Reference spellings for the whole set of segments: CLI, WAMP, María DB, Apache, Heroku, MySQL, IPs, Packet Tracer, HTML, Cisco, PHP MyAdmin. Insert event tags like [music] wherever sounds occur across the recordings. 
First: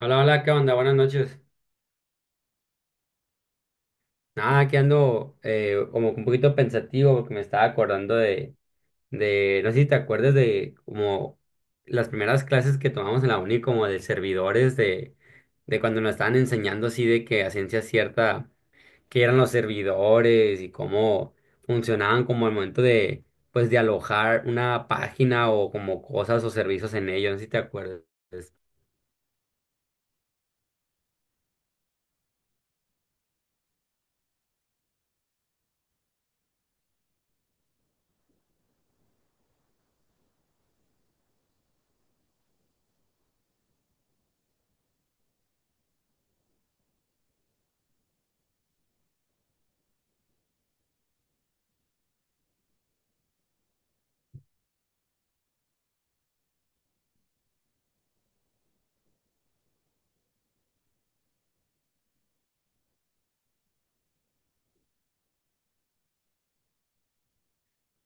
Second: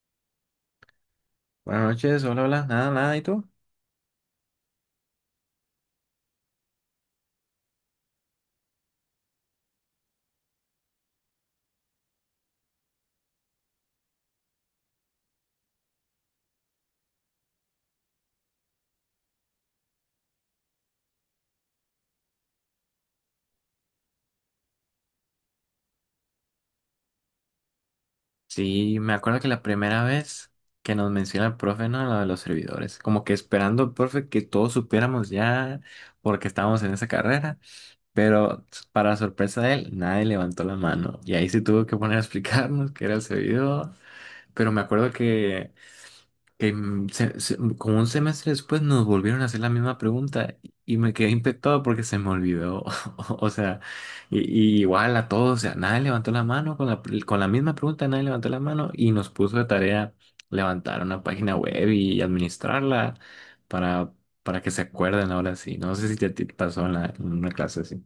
Hola, hola, ¿qué onda? Buenas noches. Buenas noches, hola, hola, nada, ¿y tú? Nada, que ando como un poquito pensativo porque me estaba acordando de, no sé si te acuerdas de como las primeras clases que tomamos en la uni, como de servidores, de cuando nos estaban enseñando así de que a ciencia cierta, qué eran los servidores y cómo funcionaban como el momento de, pues, de alojar una página o como cosas o servicios en ellos, no sé si te acuerdas. Sí, me acuerdo que la primera vez que nos menciona el profe, ¿no? Lo de los servidores, como que esperando el profe que todos supiéramos ya porque estábamos en esa carrera, pero para sorpresa de él, nadie levantó la mano y ahí se tuvo que poner a explicarnos qué era el servidor, pero me acuerdo que, como un semestre después nos volvieron a hacer la misma pregunta y me quedé impactado porque se me olvidó. [laughs] O sea, y, y igual a todos, o sea, nadie levantó la mano con con la misma pregunta, nadie levantó la mano y nos puso de tarea levantar una página web y administrarla para, para que se acuerden ahora sí. No sé si te, te pasó en, en una clase así.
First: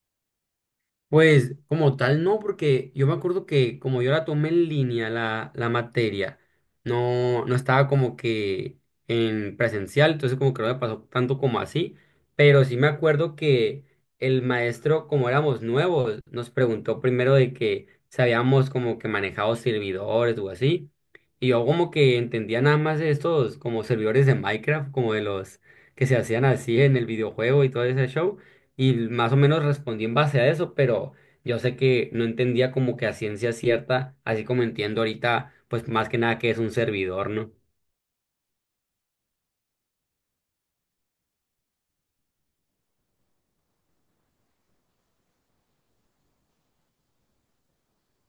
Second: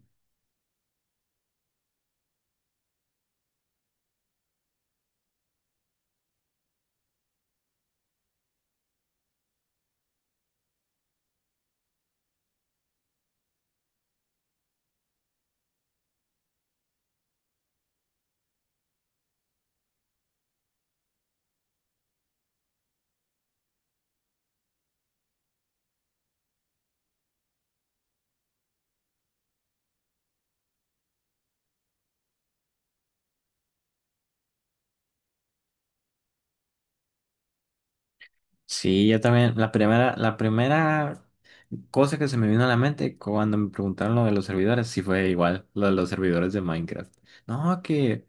Pues como tal no, porque yo me acuerdo que como yo la tomé en línea la materia, no estaba como que en presencial, entonces como que no me pasó tanto como así, pero sí me acuerdo que el maestro, como éramos nuevos, nos preguntó primero de que si habíamos como que manejado servidores o así, y yo como que entendía nada más de estos como servidores de Minecraft, como de los que se hacían así en el videojuego y todo ese show y más o menos respondí en base a eso, pero yo sé que no entendía como que a ciencia cierta, así como entiendo ahorita, pues más que nada que es un servidor, ¿no? Sí, yo también, la primera. Cosa que se me vino a la mente cuando me preguntaron lo de los servidores, si fue igual, lo de los servidores de Minecraft. No, que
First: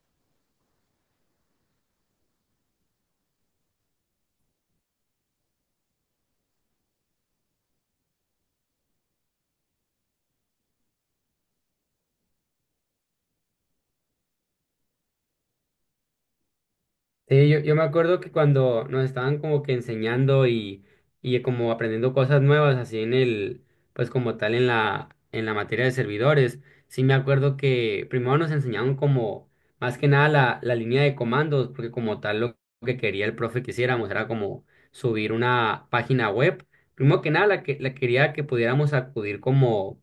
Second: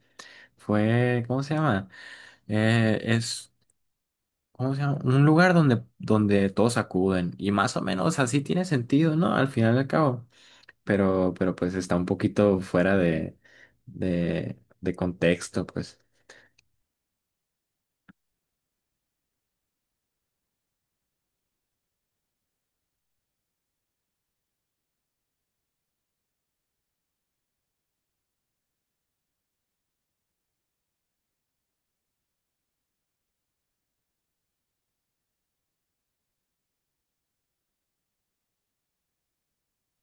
fue, ¿cómo se llama? Es, ¿cómo se llama? Un lugar donde, donde todos acuden. Y más o menos así tiene sentido, ¿no? Al final y al cabo. Pero pues está un poquito fuera de contexto, pues. Sí, yo me acuerdo que cuando nos estaban como que enseñando y como aprendiendo cosas nuevas, así en el, pues como tal en la materia de servidores, sí me acuerdo que primero nos enseñaron como más que nada la línea de comandos, porque como tal lo que quería el profe que hiciéramos era como subir una página web. Primero que nada, la que la quería que pudiéramos acudir como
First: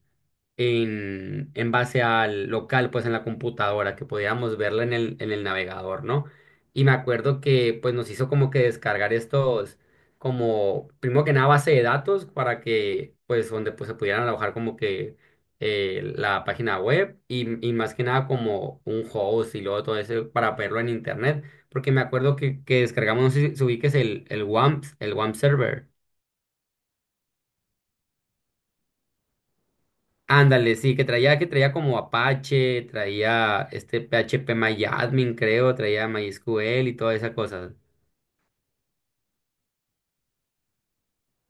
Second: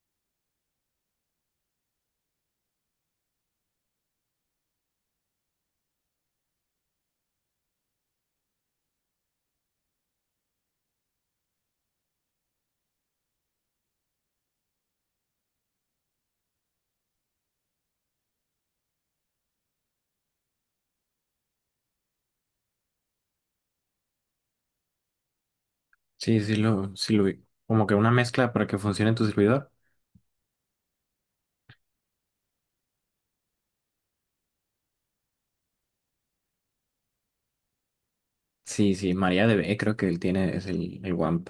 en base al local, pues en la computadora, que podíamos verla en el navegador, ¿no? Y me acuerdo que pues nos hizo como que descargar estos, como, primero que nada, base de datos para que, pues, donde pues se pudieran alojar como que la página web y más que nada como un host y luego todo eso para verlo en internet, porque me acuerdo que descargamos, no sé si ubiques el WAMP, el WAMP server. Sí, sí lo vi. Como que una mezcla para que funcione en tu servidor. Ándale, sí, que traía como Apache, traía este PHP MyAdmin, creo, traía MySQL y toda esa cosa. Sí, sí, María DB creo que él tiene, es el WAMP.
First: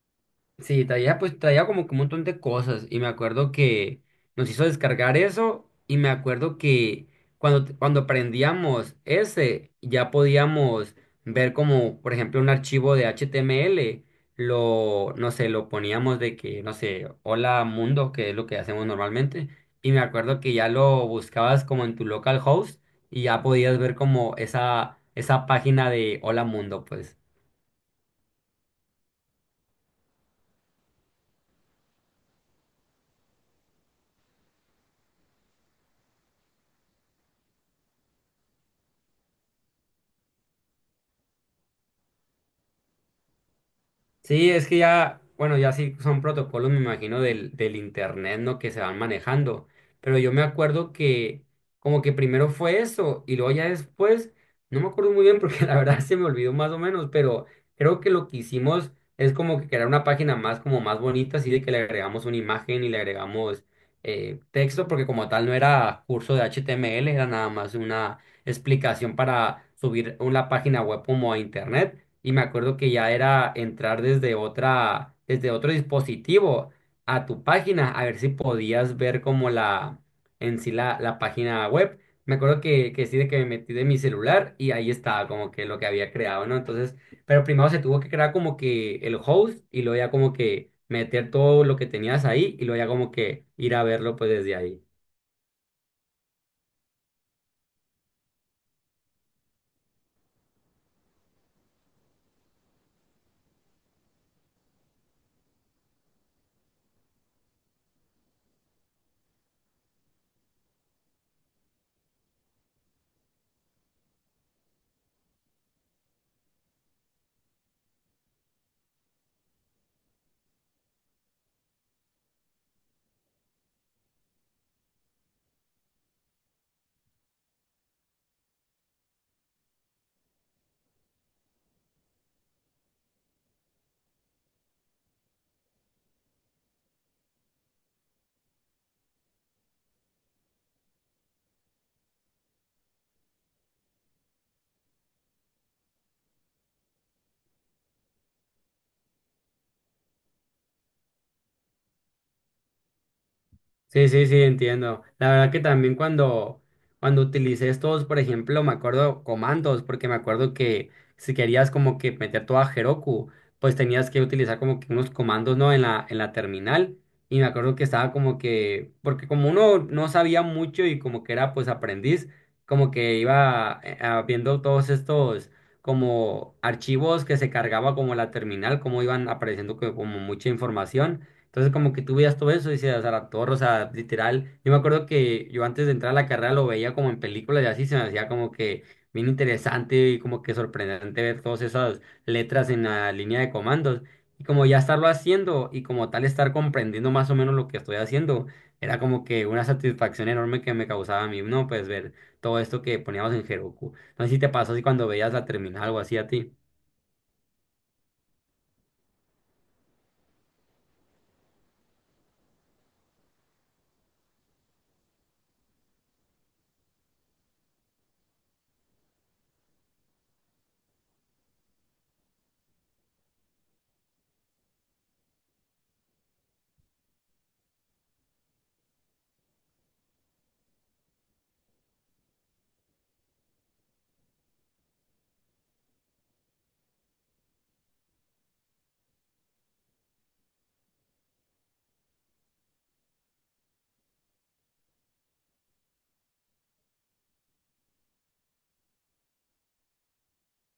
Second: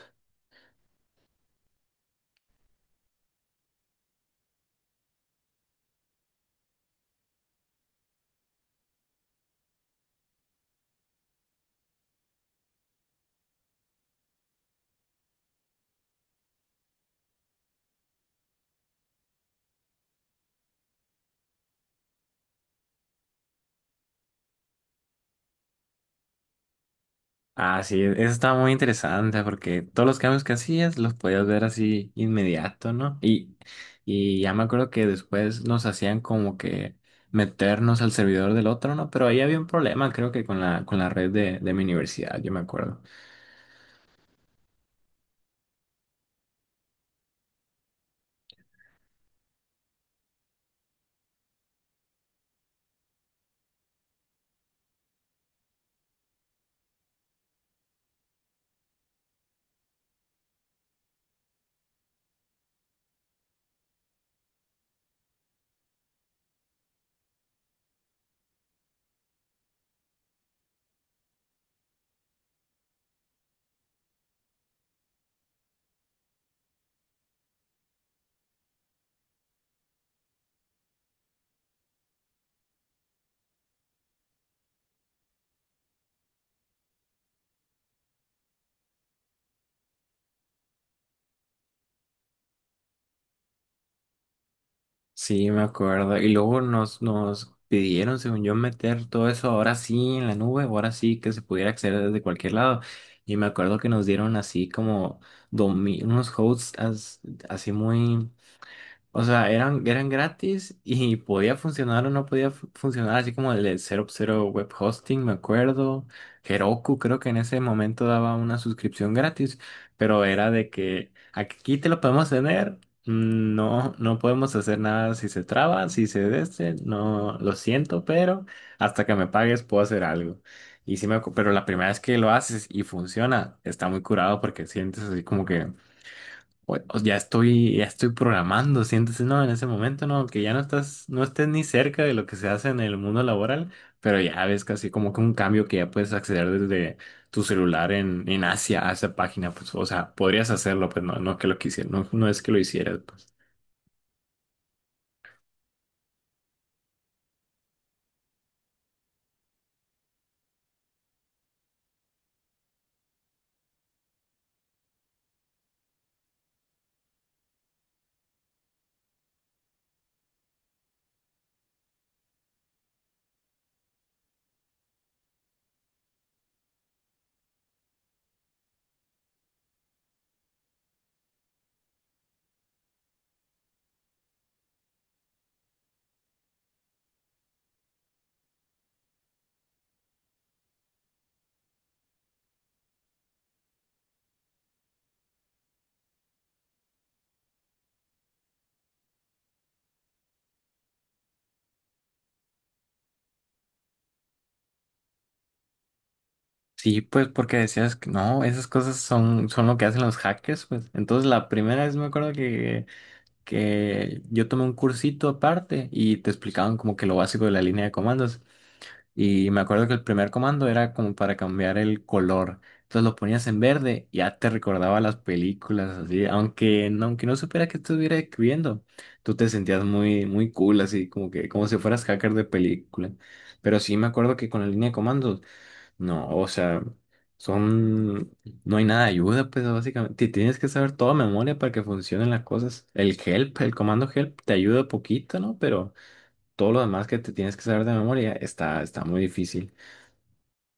Sí, traía como que un montón de cosas y me acuerdo que nos hizo descargar eso y me acuerdo que cuando prendíamos ese ya podíamos ver como por ejemplo un archivo de HTML, lo no sé, lo poníamos de que no sé, hola mundo, que es lo que hacemos normalmente y me acuerdo que ya lo buscabas como en tu localhost y ya podías ver como esa esa página de hola mundo, pues. Ah, sí, eso estaba muy interesante porque todos los cambios que hacías los podías ver así inmediato, ¿no? Y ya me acuerdo que después nos hacían como que meternos al servidor del otro, ¿no? Pero ahí había un problema, creo que con la red de mi universidad, yo me acuerdo. Sí, es que ya, bueno, ya sí son protocolos, me imagino, del internet, ¿no? Que se van manejando. Pero yo me acuerdo que como que primero fue eso y luego ya después, no me acuerdo muy bien porque [laughs] la verdad se me olvidó más o menos, pero creo que lo que hicimos es como que crear una página más, como más bonita, así de que le agregamos una imagen y le agregamos texto, porque como tal no era curso de HTML, era nada más una explicación para subir una página web como a internet y me acuerdo que ya era entrar desde otro dispositivo a tu página, a ver si podías ver como en sí la página web. Me acuerdo que sí, de que me metí de mi celular y ahí estaba como que lo que había creado, ¿no? Entonces, pero primero se tuvo que crear como que el host y luego ya como que meter todo lo que tenías ahí y luego ya como que ir a verlo pues desde ahí. Sí, me acuerdo. Y luego nos pidieron, según yo, meter todo eso ahora sí en la nube, ahora sí que se pudiera acceder desde cualquier lado. Y me acuerdo que nos dieron así como unos así muy. O sea, eran, eran gratis y podía funcionar o no funcionar, así como el de cero cero Web Hosting, me acuerdo. Heroku creo que en ese momento daba una suscripción gratis, pero era de que aquí te lo podemos tener, mm, no, no podemos hacer nada si se traba, si se deste, no, lo siento, pero hasta que me pagues puedo hacer algo. Y sí pero la primera vez que lo haces y funciona, está muy curado porque sientes así como que o ya estoy programando, siéntese, no, en ese momento, no, que ya no estás, no estés ni cerca de lo que se hace en el mundo laboral, pero ya ves casi como que un cambio que ya puedes acceder desde tu celular en Asia a esa página, pues, o sea, podrías hacerlo, pues no, no que lo quisieras, no, no es que lo hicieras, pues. Sí, sí, sí, entiendo. La verdad que también cuando utilicé estos, por ejemplo, me acuerdo comandos, porque me acuerdo que si querías como que meter todo a Heroku, pues tenías que utilizar como que unos comandos, ¿no? En la terminal. Y me acuerdo que estaba como que, porque como uno no sabía mucho y como que era pues aprendiz, como que iba viendo todos estos como archivos que se cargaba como la terminal, como iban apareciendo como mucha información. Entonces como que tú veías todo eso y decías, a la torre, o sea, literal. Yo me acuerdo que yo antes de entrar a la carrera lo veía como en películas y así se me hacía como que bien interesante y como que sorprendente ver todas esas letras en la línea de comandos. Y como ya estarlo haciendo y como tal estar comprendiendo más o menos lo que estoy haciendo, era como que una satisfacción enorme que me causaba a mí, ¿no? Pues ver todo esto que poníamos en Heroku. No sé si te pasó así cuando veías la terminal o así a ti. Sí, pues porque decías que no, esas cosas son, son lo que hacen los hackers, pues. Entonces la primera vez me acuerdo que yo tomé un cursito aparte y te explicaban como que lo básico de la línea de comandos. Y me acuerdo que el primer comando era como para cambiar el color. Entonces lo ponías en verde, y ya te recordaba las películas, así, aunque no supiera que estuviera escribiendo, tú te sentías muy, muy cool, así, como que, como si fueras hacker de película. Pero sí me acuerdo que con la línea de comandos, no, o sea, son, no hay nada de ayuda, pues básicamente, te tienes que saber toda memoria para que funcionen las cosas. El help, el comando help te ayuda poquito, ¿no? Pero todo lo demás que te tienes que saber de memoria está, está muy difícil.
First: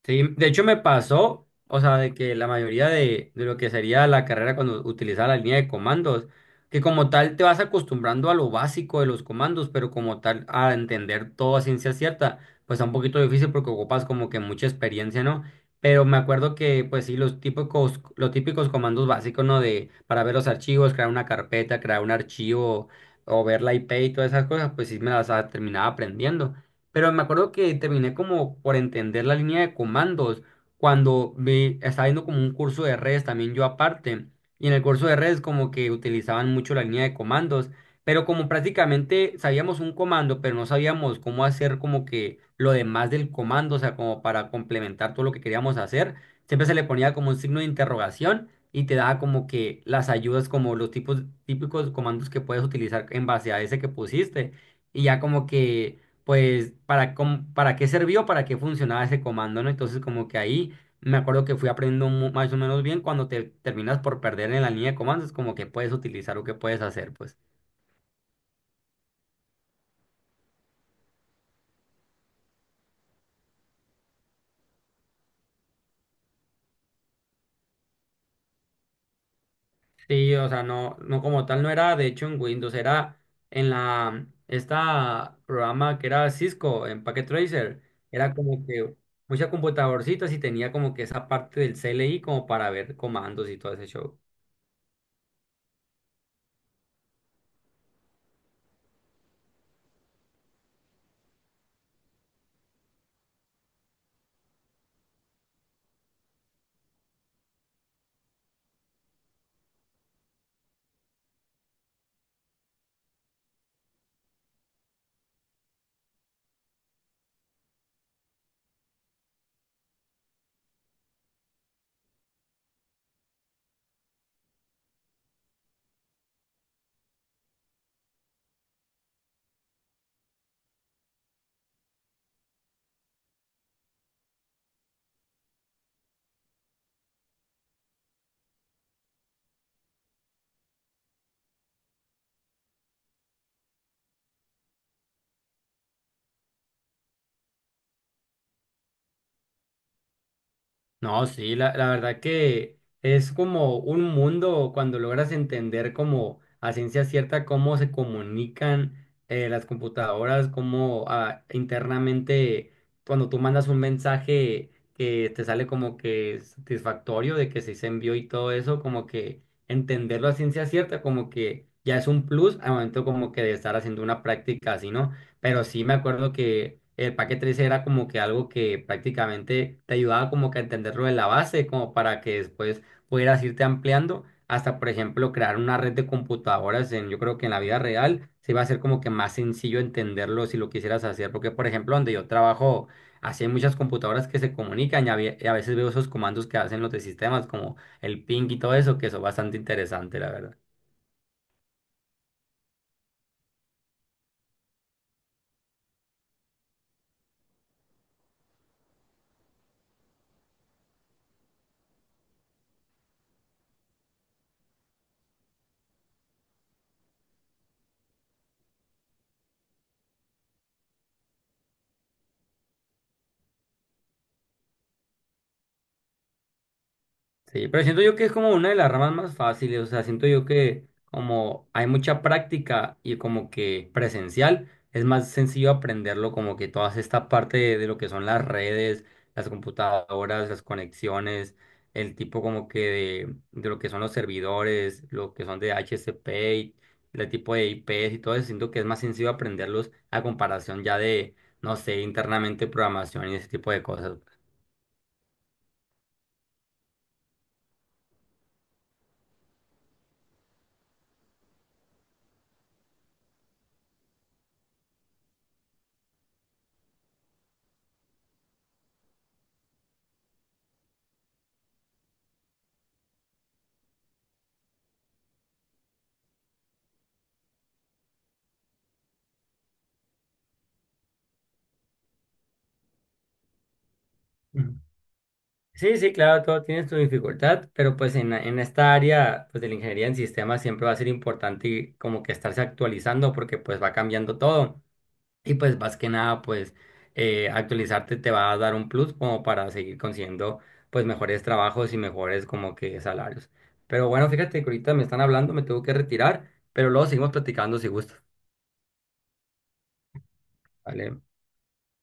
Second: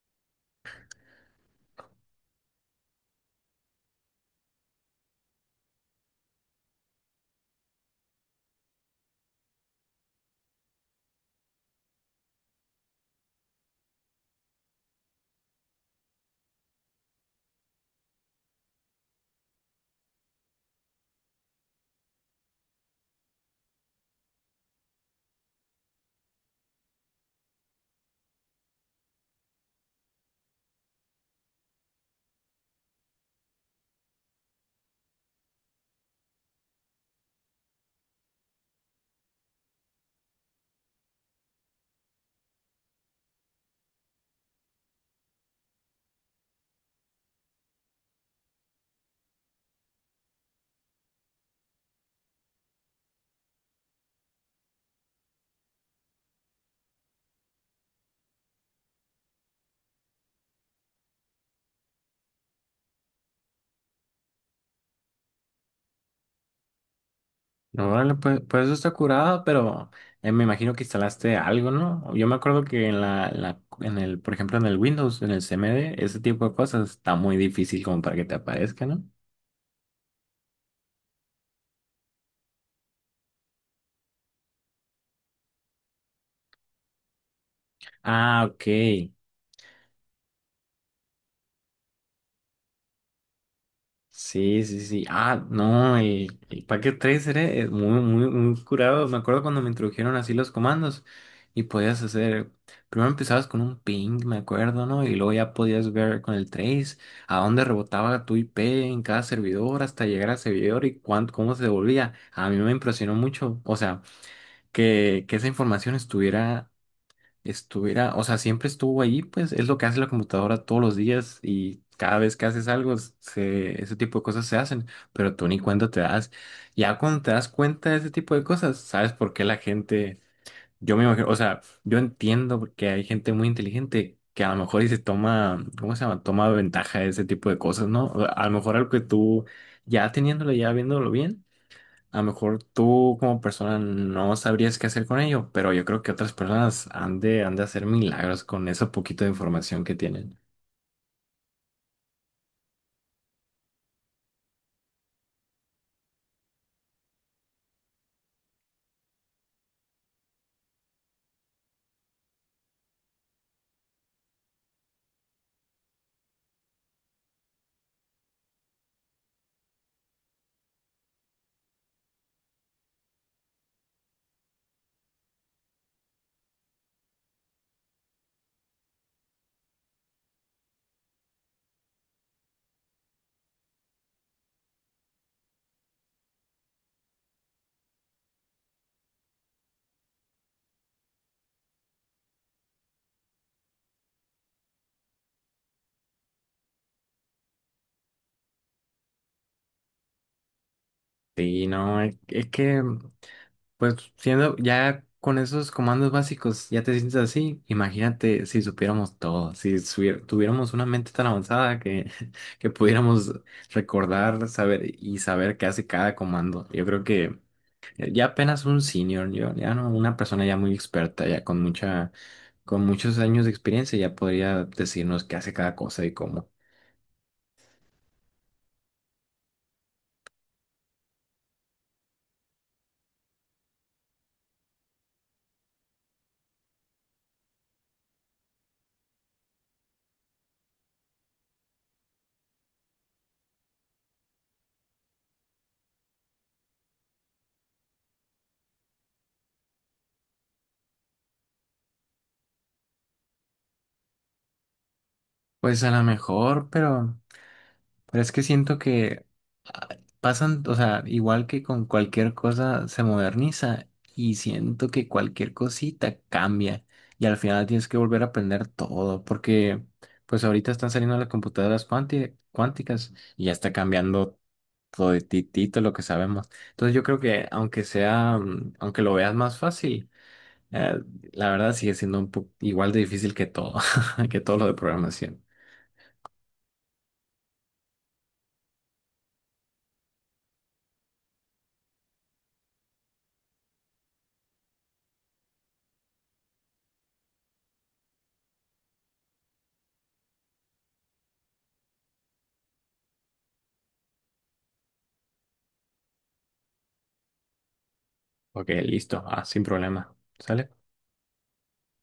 Sí, de hecho me pasó, o sea, de que la mayoría de lo que sería la carrera cuando utilizaba la línea de comandos, que como tal te vas acostumbrando a lo básico de los comandos, pero como tal a entender todo a ciencia cierta, pues está un poquito difícil porque ocupas como que mucha experiencia, ¿no? Pero me acuerdo que, pues sí, los típicos comandos básicos, ¿no? De, para ver los archivos, crear una carpeta, crear un archivo o ver la IP y todas esas cosas, pues sí me las terminaba aprendiendo. Pero me acuerdo que terminé como por entender la línea de comandos cuando vi, estaba viendo como un curso de redes también yo aparte. Y en el curso de redes como que utilizaban mucho la línea de comandos. Pero como prácticamente sabíamos un comando, pero no sabíamos cómo hacer como que lo demás del comando, o sea, como para complementar todo lo que queríamos hacer, siempre se le ponía como un signo de interrogación y te daba como que las ayudas, como los tipos típicos comandos que puedes utilizar en base a ese que pusiste. Y ya como que pues para, cómo- para qué sirvió, para qué funcionaba ese comando, ¿no? Entonces como que ahí me acuerdo que fui aprendiendo mu- más o menos bien cuando te terminas por perder en la línea de comandos, como que puedes utilizar o que puedes hacer, pues. No, órale, pues, pues eso está curado, pero me imagino que instalaste algo, ¿no? Yo me acuerdo que en la, en el, por ejemplo, en el Windows, en el CMD, ese tipo de cosas está muy difícil como para que te aparezca, ¿no? Sí, o sea, no como tal no era, de hecho en Windows era en la, esta programa que era Cisco, en Packet Tracer, era Ah, como que ok. muchas computadorcitas y tenía como que esa parte del CLI como para ver comandos y todo ese show. Sí, sí, sí. Ah, no, el Packet Tracer es muy, muy, muy curado. Me acuerdo cuando me introdujeron así los comandos y podías hacer, primero empezabas con un ping, me acuerdo, ¿no? Y luego ya podías ver con el trace a dónde rebotaba tu IP en cada servidor hasta llegar al servidor y cuánto, cómo se devolvía. A mí me impresionó mucho, o sea, que esa información estuviera, o sea, siempre estuvo ahí, pues es lo que hace la computadora todos los días y cada vez que haces algo, se, ese tipo de cosas se hacen, pero tú ni cuenta te das. Ya cuando te das cuenta de ese tipo de cosas, sabes por qué la gente, yo me imagino, o sea, yo entiendo que hay gente muy inteligente que a lo mejor y se toma, ¿cómo se llama? Toma ventaja de ese tipo de cosas, ¿no? A lo mejor algo que tú ya teniéndolo, ya viéndolo bien. A lo mejor tú como persona no sabrías qué hacer con ello, pero yo creo que otras personas han de hacer milagros con ese poquito de información que tienen. No, sí, la verdad que es como un mundo cuando logras entender como a ciencia cierta cómo se comunican las computadoras, cómo internamente cuando tú mandas un mensaje que te sale como que satisfactorio de que sí se envió y todo eso, como que entenderlo a ciencia cierta, como que ya es un plus al momento como que de estar haciendo una práctica así, ¿no? Pero sí me acuerdo que el paquete 13 era como que algo que prácticamente te ayudaba como que a entenderlo de la base, como para que después pudieras irte ampliando hasta, por ejemplo, crear una red de computadoras en, yo creo que en la vida real se iba a ser como que más sencillo entenderlo si lo quisieras hacer, porque, por ejemplo, donde yo trabajo, así hay muchas computadoras que se comunican y a, ve- y a veces veo esos comandos que hacen los de sistemas, como el ping y todo eso, que son bastante interesante, la verdad. Sí, no, es que, pues siendo ya con esos comandos básicos, ya te sientes así. Imagínate si supiéramos todo, si subier- tuviéramos una mente tan avanzada que, [laughs] que pudiéramos recordar, saber y saber qué hace cada comando. Yo creo que eh, ya apenas un senior, yo, ya no, una persona ya muy experta, ya con mucha, con muchos años de experiencia, ya podría decirnos qué hace cada cosa y cómo. Sí, pero siento yo que es como una de las ramas más fáciles, o sea, siento yo que como hay mucha práctica y como que presencial, es más sencillo aprenderlo como que toda esta parte de lo que son las redes, las computadoras, las conexiones, el tipo como que de lo que son los servidores, lo que son de HCP, y el tipo de IPs y todo eso, siento que es más sencillo aprenderlos a comparación ya de, no sé, internamente programación y ese tipo de cosas. Pues a lo mejor, pero es que siento que ah, pasan, o sea, igual que con cualquier cosa se moderniza y siento que cualquier cosita cambia y al final tienes que volver a aprender todo porque pues ahorita están saliendo las computadoras cuánticas y ya está cambiando toditito lo que sabemos. Entonces yo creo que aunque sea, mm, aunque lo veas más fácil, eh, la verdad sigue siendo un poco igual de difícil que todo, [laughs] que todo lo de programación. Sí, sí, claro, todo tiene su dificultad, pero pues en esta área pues de la ingeniería en sistemas siempre va a ser importante y como que estarse actualizando porque pues va cambiando todo y pues más que nada pues actualizarte te va a dar un plus como para seguir consiguiendo pues mejores trabajos y mejores como que salarios. Pero bueno, fíjate que ahorita me están hablando, me tengo que retirar, pero luego seguimos platicando si gusta. Ok, listo, ah, sin problema. ¿Sale? ¿Vale?